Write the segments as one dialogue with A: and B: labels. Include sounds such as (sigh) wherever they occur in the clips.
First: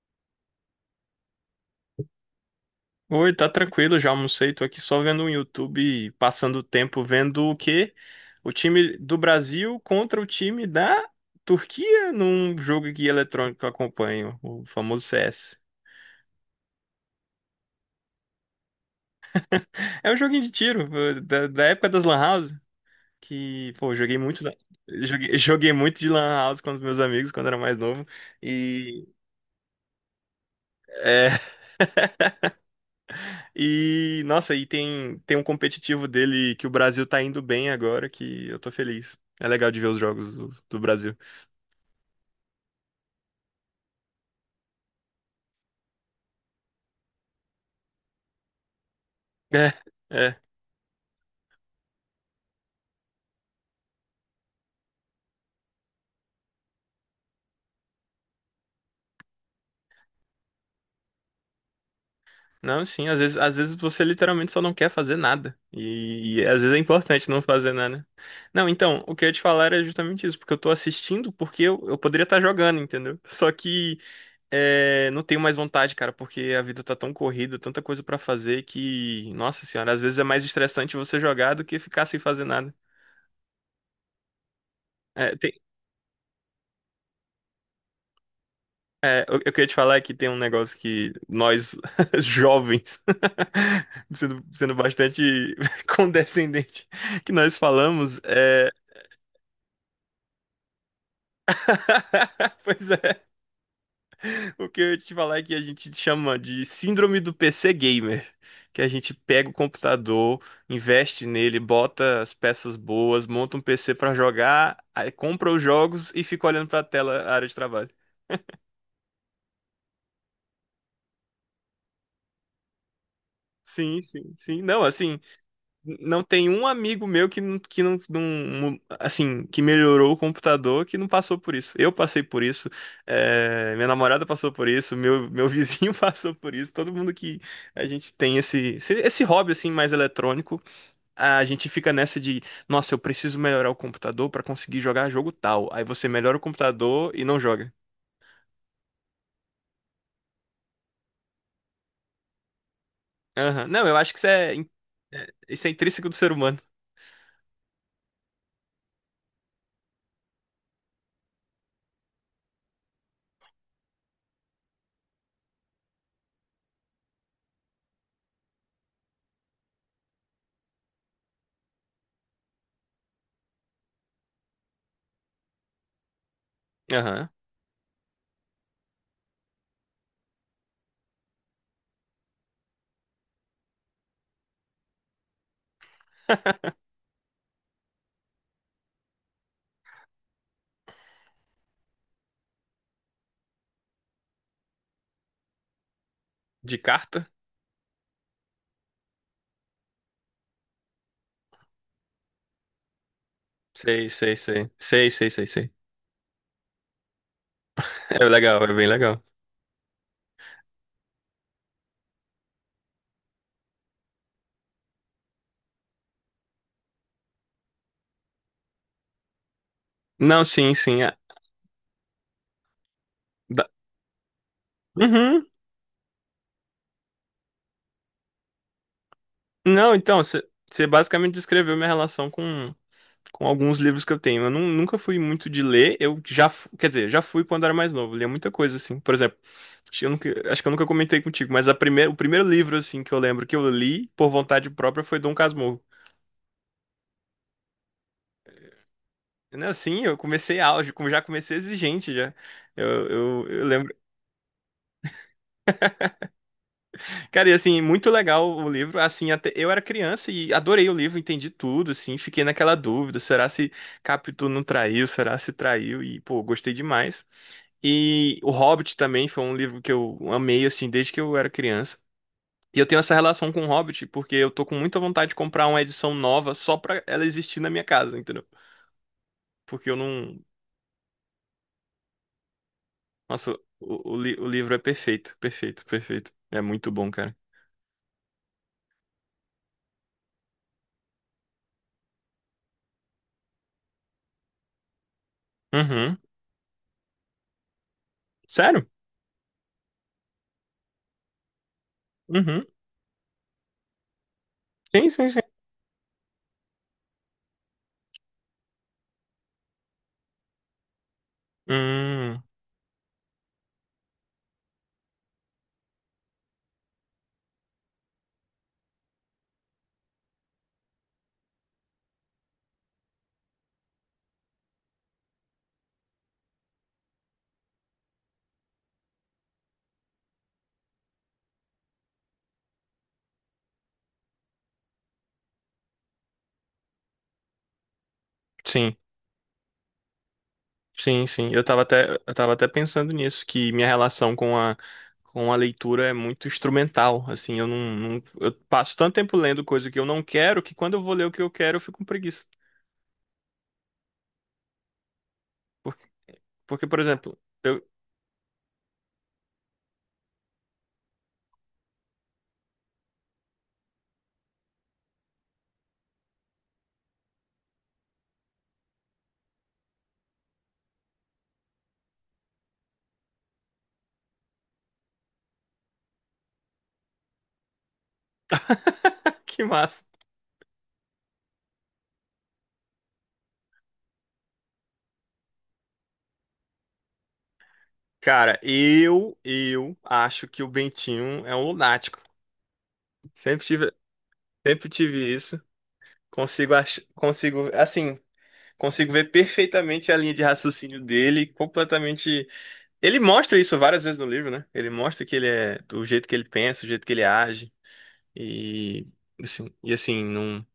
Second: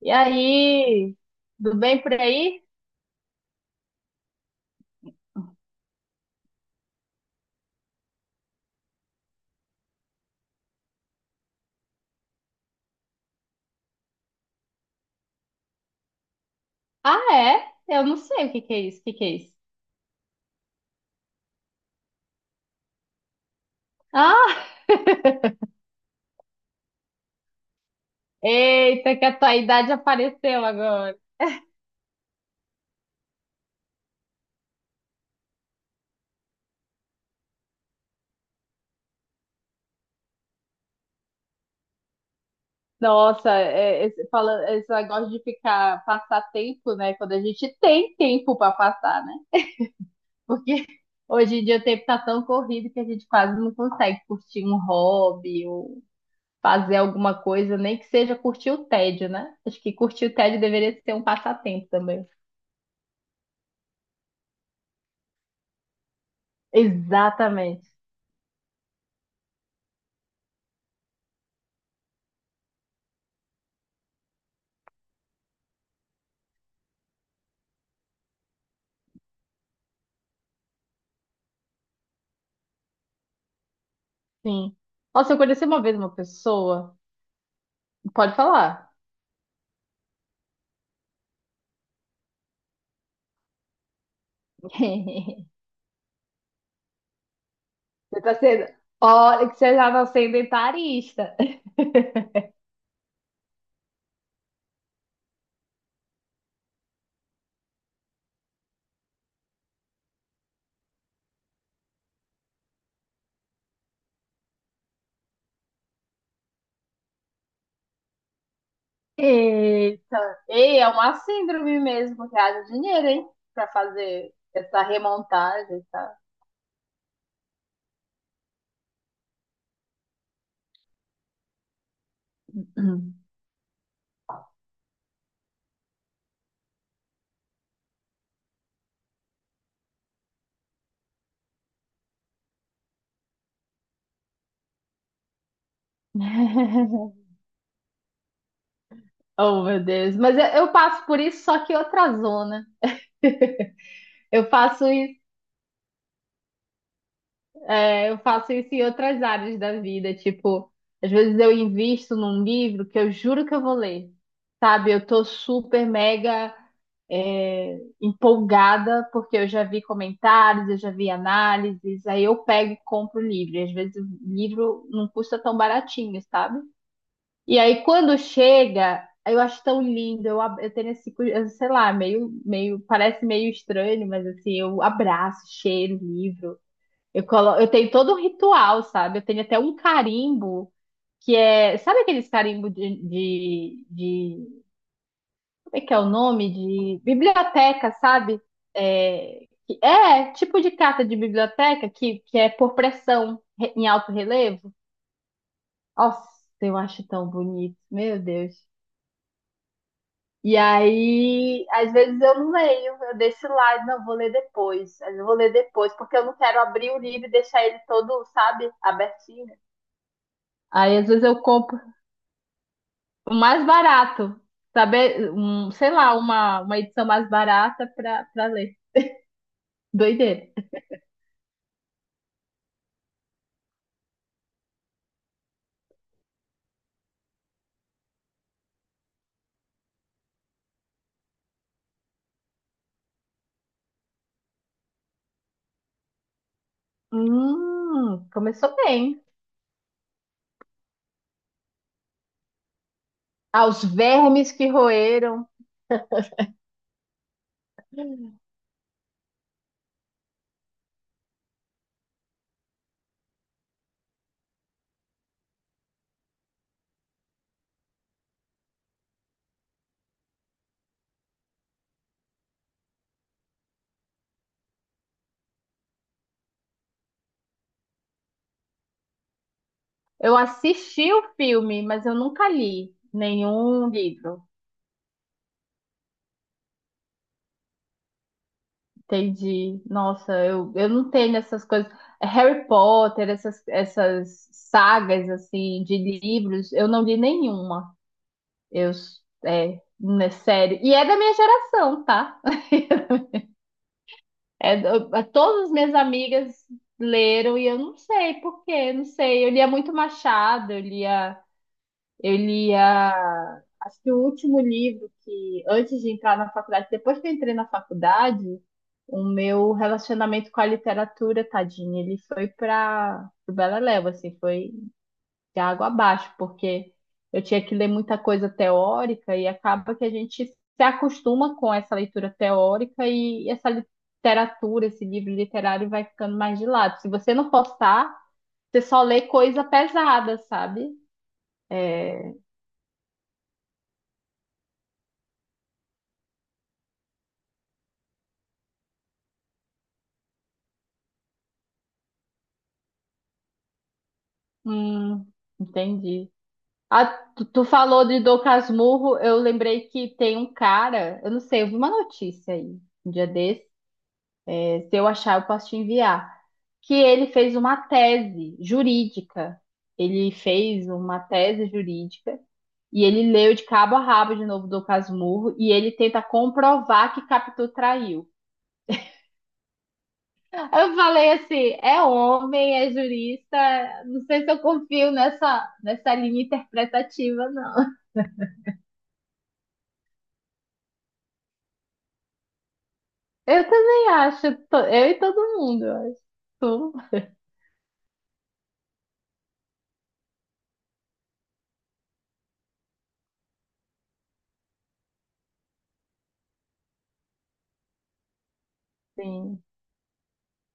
A: E aí, tudo bem por aí?
B: Oi, tá tranquilo, já almocei, tô aqui só vendo um YouTube, passando o tempo vendo o quê? O time do Brasil contra o time da Turquia num jogo que eletrônico eu acompanho, o famoso CS.
A: Ah, é? Eu não sei o que que é isso, o que que é isso?
B: É um joguinho de tiro, da época das Lan House, que, pô, eu joguei muito,
A: Ah,
B: joguei, (laughs) joguei muito de Lan House com os meus amigos quando era mais novo, e,
A: eita, que a tua idade apareceu agora.
B: é, e, nossa, e tem um competitivo dele que o Brasil tá indo bem agora, que eu tô feliz. É legal de ver os jogos do Brasil.
A: Nossa, é, esse, fala, é, esse negócio de ficar, passar tempo, né? Quando a gente tem tempo para passar, né?
B: É, é.
A: Porque (laughs) hoje em dia o tempo tá tão corrido que a gente quase não consegue curtir um hobby ou fazer alguma coisa, nem que seja curtir o tédio, né? Acho que curtir o tédio deveria ser um passatempo também.
B: Não, sim, às vezes você literalmente só não quer fazer nada. E às vezes é importante não fazer
A: Exatamente.
B: nada. Não, então, o que eu ia te falar era justamente isso, porque eu tô assistindo porque eu poderia estar jogando, entendeu? (laughs) Só que não tenho mais vontade, cara, porque a vida tá tão corrida, tanta coisa pra fazer que, nossa senhora, às vezes é mais estressante você jogar do que ficar sem fazer nada.
A: Sim. Nossa,
B: É.
A: eu conheci uma vez uma pessoa. Pode falar.
B: É, eu queria te falar que tem um negócio que nós, (laughs) jovens, (laughs) sendo
A: (laughs)
B: bastante (laughs) condescendente, que nós falamos,
A: Você tá sendo. Olha, que você já tá sendo etarista. (laughs)
B: (laughs) Pois é, o que eu ia te falar é que a gente chama de síndrome do PC gamer, que a gente pega o computador, investe nele, bota as peças boas, monta um PC pra jogar, aí compra os jogos e fica olhando pra tela, a área de trabalho.
A: Eita. Ei, é uma síndrome mesmo, que haja dinheiro, hein? Pra
B: Sim, sim,
A: fazer
B: sim.
A: essa
B: Não, assim,
A: remontagem, tá?
B: não tem um amigo meu que, que não, assim, que melhorou o computador que não passou por isso. Eu passei por isso,
A: Hum.
B: minha namorada passou por isso, meu vizinho (laughs) passou por isso. Todo mundo que a gente tem esse hobby assim mais eletrônico, a gente fica nessa de, nossa, eu preciso melhorar o computador para conseguir jogar jogo tal. Aí você melhora o computador e
A: (laughs)
B: não joga.
A: Oh, meu Deus. Mas eu passo por isso, só que outra zona.
B: Aham.
A: (laughs)
B: Não, eu acho que
A: Eu faço isso.
B: isso é intrínseco do ser humano.
A: É, eu faço isso em outras áreas da vida, tipo, às vezes eu invisto num livro que eu juro que eu vou ler, sabe? Eu tô super mega é, empolgada porque eu já vi comentários, eu já vi análises, aí eu pego e compro o livro. E às vezes o livro não custa tão baratinho, sabe?
B: Aham.
A: E aí quando chega, eu acho tão lindo, eu, ab- eu tenho esse, cu- eu sei lá, meio, meio, parece meio estranho, mas assim, eu abraço, cheiro o livro. Eu, colo... eu tenho todo um ritual, sabe? Eu tenho até um carimbo que é. Sabe aqueles carimbo de Como é que é o nome?
B: De
A: De
B: carta?
A: biblioteca, sabe? É, que- é tipo de carta de biblioteca que é por pressão re- em
B: Sei,
A: alto
B: sei, sei.
A: relevo.
B: Sei, sei, sei, sei.
A: Nossa, eu acho tão bonito, meu
B: É
A: Deus.
B: legal, é bem legal.
A: E aí, às vezes eu não leio, eu deixo lá, e não, vou ler depois, eu vou ler depois, porque eu não quero abrir o livro e deixar ele todo, sabe, abertinho.
B: Não, sim,
A: Aí
B: sim.
A: às vezes eu compro o mais
B: Da-
A: barato, sabe?
B: Uhum.
A: Um, sei lá, uma edição mais barata pra ler.
B: Não, então,
A: Doideira.
B: você basicamente descreveu minha relação com alguns livros que eu tenho. Eu nunca fui muito de ler, eu já, quer dizer, já fui quando era mais novo, lia muita coisa, assim. Por exemplo, acho que eu nunca comentei contigo, mas o primeiro livro, assim, que eu lembro que eu li por vontade própria foi Dom Casmurro.
A: Começou bem.
B: Não, sim, eu comecei auge, como já comecei exigente já. Eu
A: Aos
B: lembro.
A: vermes que roeram.
B: Cara, e assim, muito legal o livro. Assim, até eu era criança e adorei o livro, entendi tudo, assim, fiquei naquela dúvida, será se Capitu não traiu, será se traiu? E, pô, gostei demais. E O Hobbit também foi um livro que eu amei, assim, desde que eu era criança. E eu tenho essa relação com o Hobbit porque eu tô com muita vontade de comprar uma edição nova só pra ela existir na minha casa, entendeu? Porque eu
A: Eu
B: não.
A: assisti o filme, mas eu nunca li
B: Nossa,
A: nenhum livro.
B: o livro é perfeito, perfeito, perfeito. É muito bom, cara.
A: Entendi. Nossa, eu não tenho essas coisas. Harry Potter, essas sagas assim de
B: Uhum.
A: livros, eu não li nenhuma.
B: Sério?
A: Eu, é, é sério. E é da minha geração, tá?
B: Uhum.
A: (laughs) É,
B: Sim,
A: eu-
B: sim, sim.
A: todas as minhas amigas leram e eu não sei por quê, não sei. Eu lia muito Machado, eu
B: Hum.
A: lia, acho que o último livro que antes de entrar na faculdade, depois que eu entrei na faculdade, o meu relacionamento com a literatura, tadinho, ele foi para o Beleléu, assim, foi de água abaixo, porque eu tinha que ler muita coisa teórica e acaba que a gente se acostuma com essa leitura teórica e essa literatura, esse livro literário vai ficando mais de lado. Se você não postar, você
B: Sim.
A: só lê coisa pesada, sabe?
B: Sim, sim. Eu tava até, eu
A: É,
B: tava até pensando nisso, que minha relação com a leitura é muito instrumental. Assim, eu eu passo tanto tempo lendo coisa que eu não quero que quando eu vou ler o que eu quero, eu fico com preguiça.
A: hum, entendi.
B: Porque, por
A: Ah,
B: exemplo,
A: tu, tu
B: eu...
A: falou de Dom Casmurro, eu lembrei que tem um cara, eu não sei, eu vi uma notícia aí, um dia se eu achar, eu posso te enviar. Que ele fez uma tese jurídica. Ele fez uma tese jurídica e ele leu de cabo a rabo de novo do Casmurro e ele tenta comprovar que Capitu traiu.
B: (laughs) Que massa.
A: Eu falei assim, é homem, é jurista, não sei se eu confio nessa linha interpretativa, não.
B: Cara, eu acho que o Bentinho é um lunático.
A: Eu
B: Sempre tive,
A: também acho, to-
B: sempre
A: eu e
B: tive
A: todo
B: isso.
A: mundo, eu acho.
B: Consigo, assim, consigo ver perfeitamente a linha de raciocínio dele, completamente. Ele mostra isso várias vezes no livro, né? Ele mostra que ele é do jeito que ele pensa, do jeito que ele age e
A: Sim.
B: assim, não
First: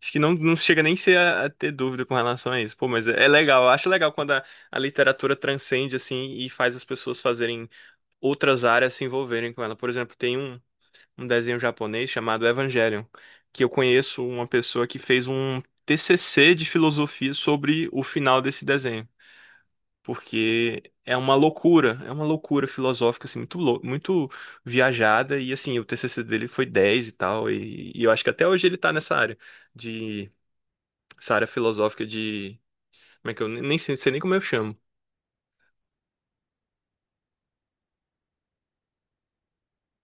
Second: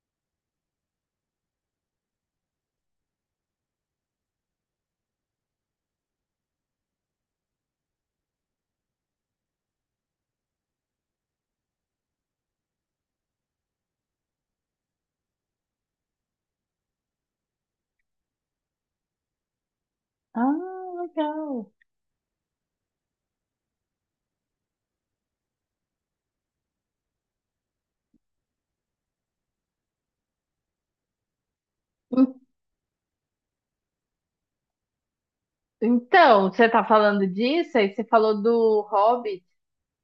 B: acho que não chega nem ser a ter dúvida com relação a isso. Pô, mas é, é legal, eu acho legal quando a literatura transcende assim e faz as pessoas fazerem outras áreas se envolverem com ela. Por exemplo, tem um desenho japonês chamado Evangelion, que eu conheço uma pessoa que fez um TCC de filosofia sobre o final desse desenho
A: Ah,
B: porque
A: legal.
B: é uma loucura filosófica assim muito muito viajada e assim, o TCC dele foi 10 e tal e eu acho que até hoje ele tá nessa área de essa área filosófica de como é que eu nem sei nem como eu chamo.
A: Então, você tá falando disso, aí você falou do Hobbit,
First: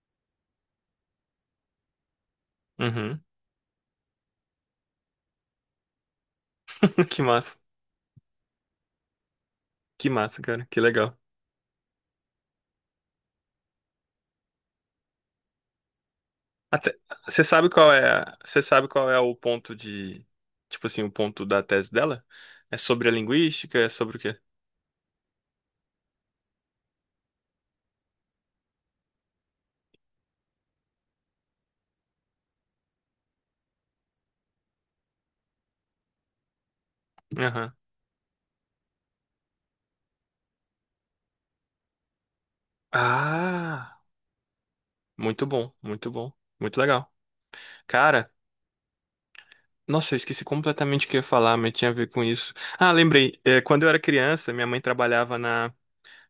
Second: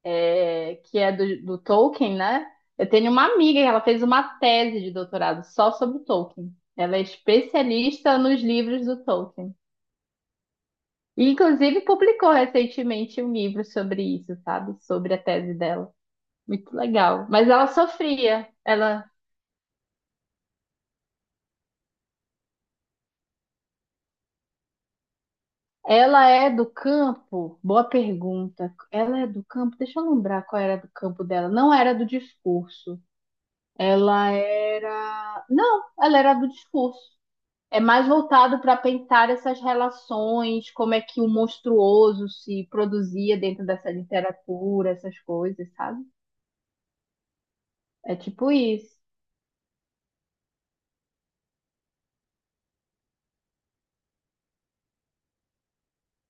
A: é, que é do Tolkien, né? Eu tenho
B: Uhum.
A: uma amiga que ela fez uma tese de doutorado só sobre o Tolkien. Ela é
B: (laughs) Que massa.
A: especialista nos livros do Tolkien.
B: Que massa, cara. Que legal.
A: E, inclusive, publicou recentemente um livro sobre isso, sabe? Sobre a tese dela. Muito
B: Até
A: legal.
B: você
A: Mas ela
B: sabe qual é,
A: sofria.
B: você sabe
A: Ela,
B: qual é o ponto de tipo assim, o ponto da tese dela? É sobre a linguística, é sobre o quê?
A: ela é do campo? Boa pergunta. Ela é do campo? Deixa eu lembrar qual era do campo dela. Não era do discurso. Ela era. Não, ela era do discurso.
B: Aham.
A: É mais voltado para pensar essas relações, como é que o monstruoso se produzia dentro dessa
B: Ah,
A: literatura, essas
B: muito
A: coisas,
B: bom,
A: sabe?
B: muito bom, muito legal.
A: É
B: Cara,
A: tipo isso.
B: nossa, eu esqueci completamente o que eu ia falar, mas tinha a ver com isso. Ah, lembrei. É, quando eu era criança, minha mãe trabalhava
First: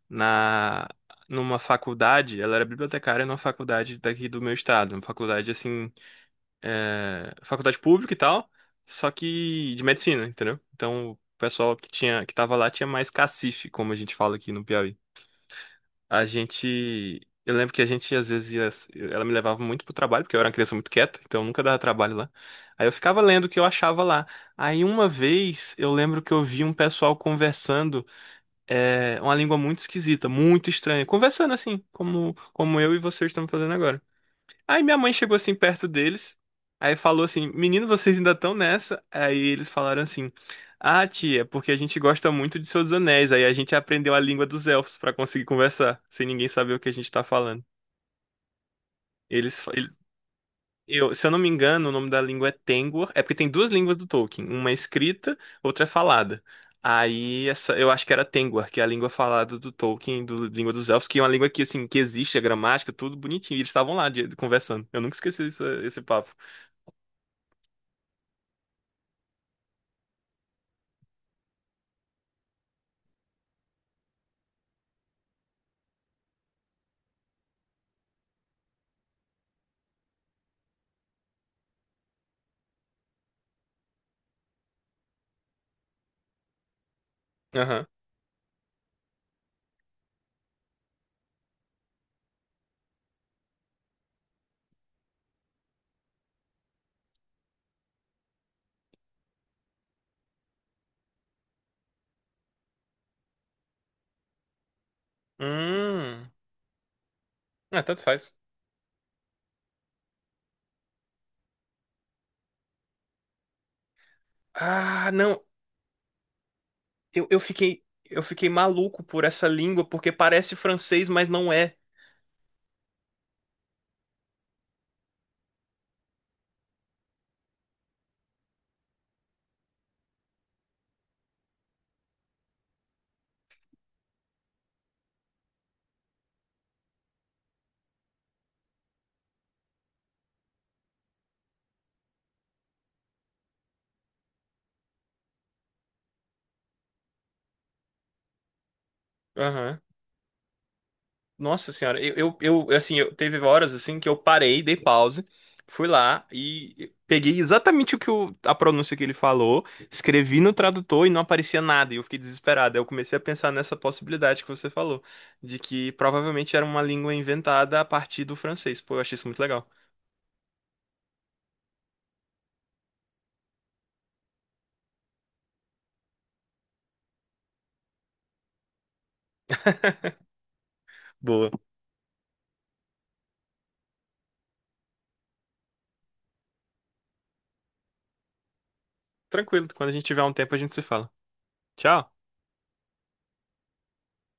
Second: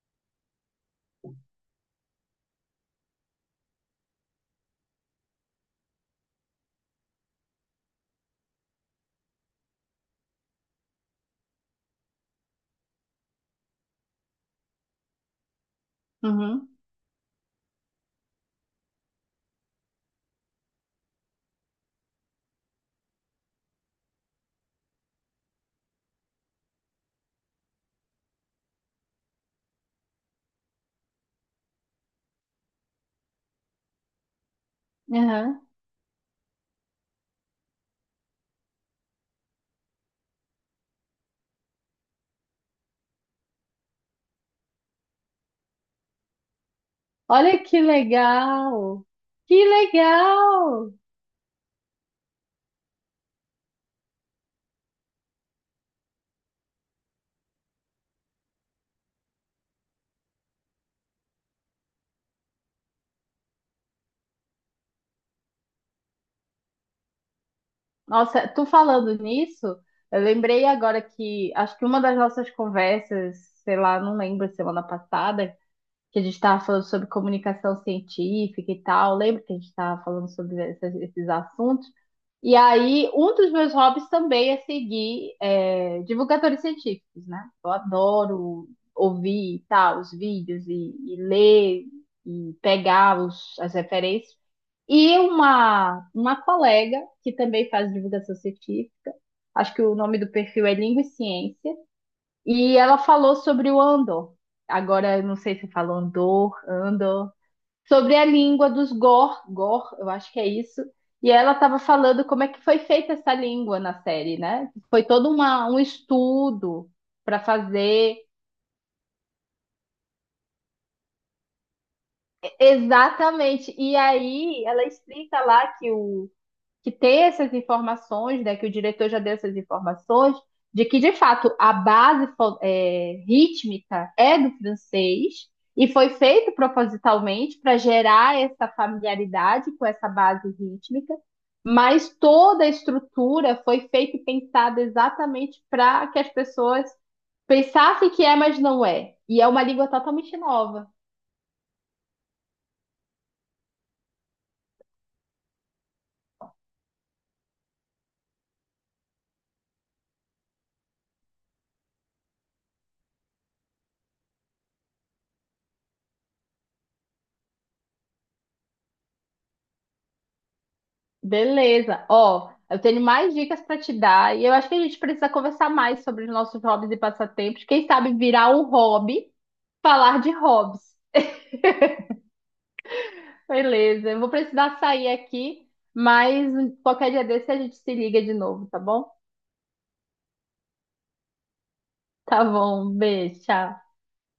B: na, numa faculdade. Ela era bibliotecária numa faculdade daqui do meu estado. Uma faculdade, assim, faculdade pública e tal, só que de medicina, entendeu? Então, o pessoal que tava lá tinha mais cacife, como a gente fala aqui no Piauí. A
A: Uhum,
B: gente. Eu lembro que a gente às vezes ia. Ela me levava muito pro trabalho, porque eu era uma criança muito quieta, então nunca dava trabalho lá. Aí eu ficava lendo o que eu achava lá. Aí uma vez eu lembro que eu vi um pessoal conversando uma língua muito esquisita, muito estranha. Conversando assim, como, como eu e vocês estamos fazendo agora. Aí minha mãe chegou assim
A: uhum.
B: perto deles, aí falou assim: Menino, vocês ainda estão nessa? Aí eles falaram assim: Ah, tia, porque a gente gosta muito de Seus Anéis. Aí a gente aprendeu a língua dos elfos pra conseguir conversar, sem ninguém saber o que a gente tá
A: Olha
B: falando.
A: que legal! Que
B: Eles, fa- eles-
A: legal!
B: eu, se eu não me engano, o nome da língua é Tengwar. É porque tem duas línguas do Tolkien: uma é escrita, outra é falada. Aí essa, eu acho que era Tengwar, que é a língua falada do Tolkien, do língua dos elfos, que é uma língua que assim que existe a gramática, tudo bonitinho. E eles estavam lá conversando. Eu nunca esqueci esse papo.
A: Nossa, tu falando nisso, eu lembrei agora que acho que uma das nossas conversas, sei lá, não lembro, semana passada, que a gente estava falando sobre comunicação científica e tal. Lembra que a gente estava falando sobre essas- esses assuntos? E aí, um dos meus hobbies também é seguir é, divulgadores científicos, né? Eu
B: Aham.
A: adoro ouvir e tal, os vídeos e ler e pegar os, as referências. E uma colega que também faz divulgação científica, acho que o nome do perfil é Língua e Ciência, e ela falou sobre o Andor. Agora, eu não sei se fala
B: Hum.
A: Andor, Andor.
B: Ah, tanto
A: Sobre a
B: faz.
A: língua dos Gor, Gor, eu acho que é isso. E ela estava falando como é que foi feita essa língua na série, né? Foi
B: Ah,
A: todo
B: não.
A: uma, um estudo
B: Eu, eu
A: para
B: fiquei
A: fazer.
B: eu fiquei maluco por essa língua porque parece francês, mas não é.
A: Exatamente. E aí ela explica lá que o, que ter essas informações, né, que o diretor já deu essas informações, de que de fato a base é, rítmica é do francês e foi feito propositalmente para gerar essa familiaridade com essa base rítmica, mas toda a estrutura foi feita e pensada exatamente para que as pessoas pensassem que é, mas não é. E é uma
B: Aham.
A: língua totalmente nova.
B: Nossa senhora, eu assim, eu teve horas assim que eu parei, dei pause, fui lá e peguei exatamente o que a pronúncia que ele falou, escrevi no tradutor e não aparecia nada, e eu fiquei desesperado. Aí eu comecei a pensar nessa possibilidade que você falou, de que provavelmente era uma língua inventada a partir do francês. Pô, eu achei isso muito legal.
A: Beleza. Ó, eu tenho mais dicas para te dar e eu acho que a gente precisa conversar mais sobre os nossos hobbies e passatempos. Quem sabe virar um hobby, falar de hobbies.
B: Boa.
A: Beleza. Eu vou precisar sair aqui, mas qualquer dia desse a gente se liga de novo, tá bom?
B: Tranquilo, quando a gente tiver um tempo a gente se fala. Tchau.
A: Tá bom. Um beijo. Tchau.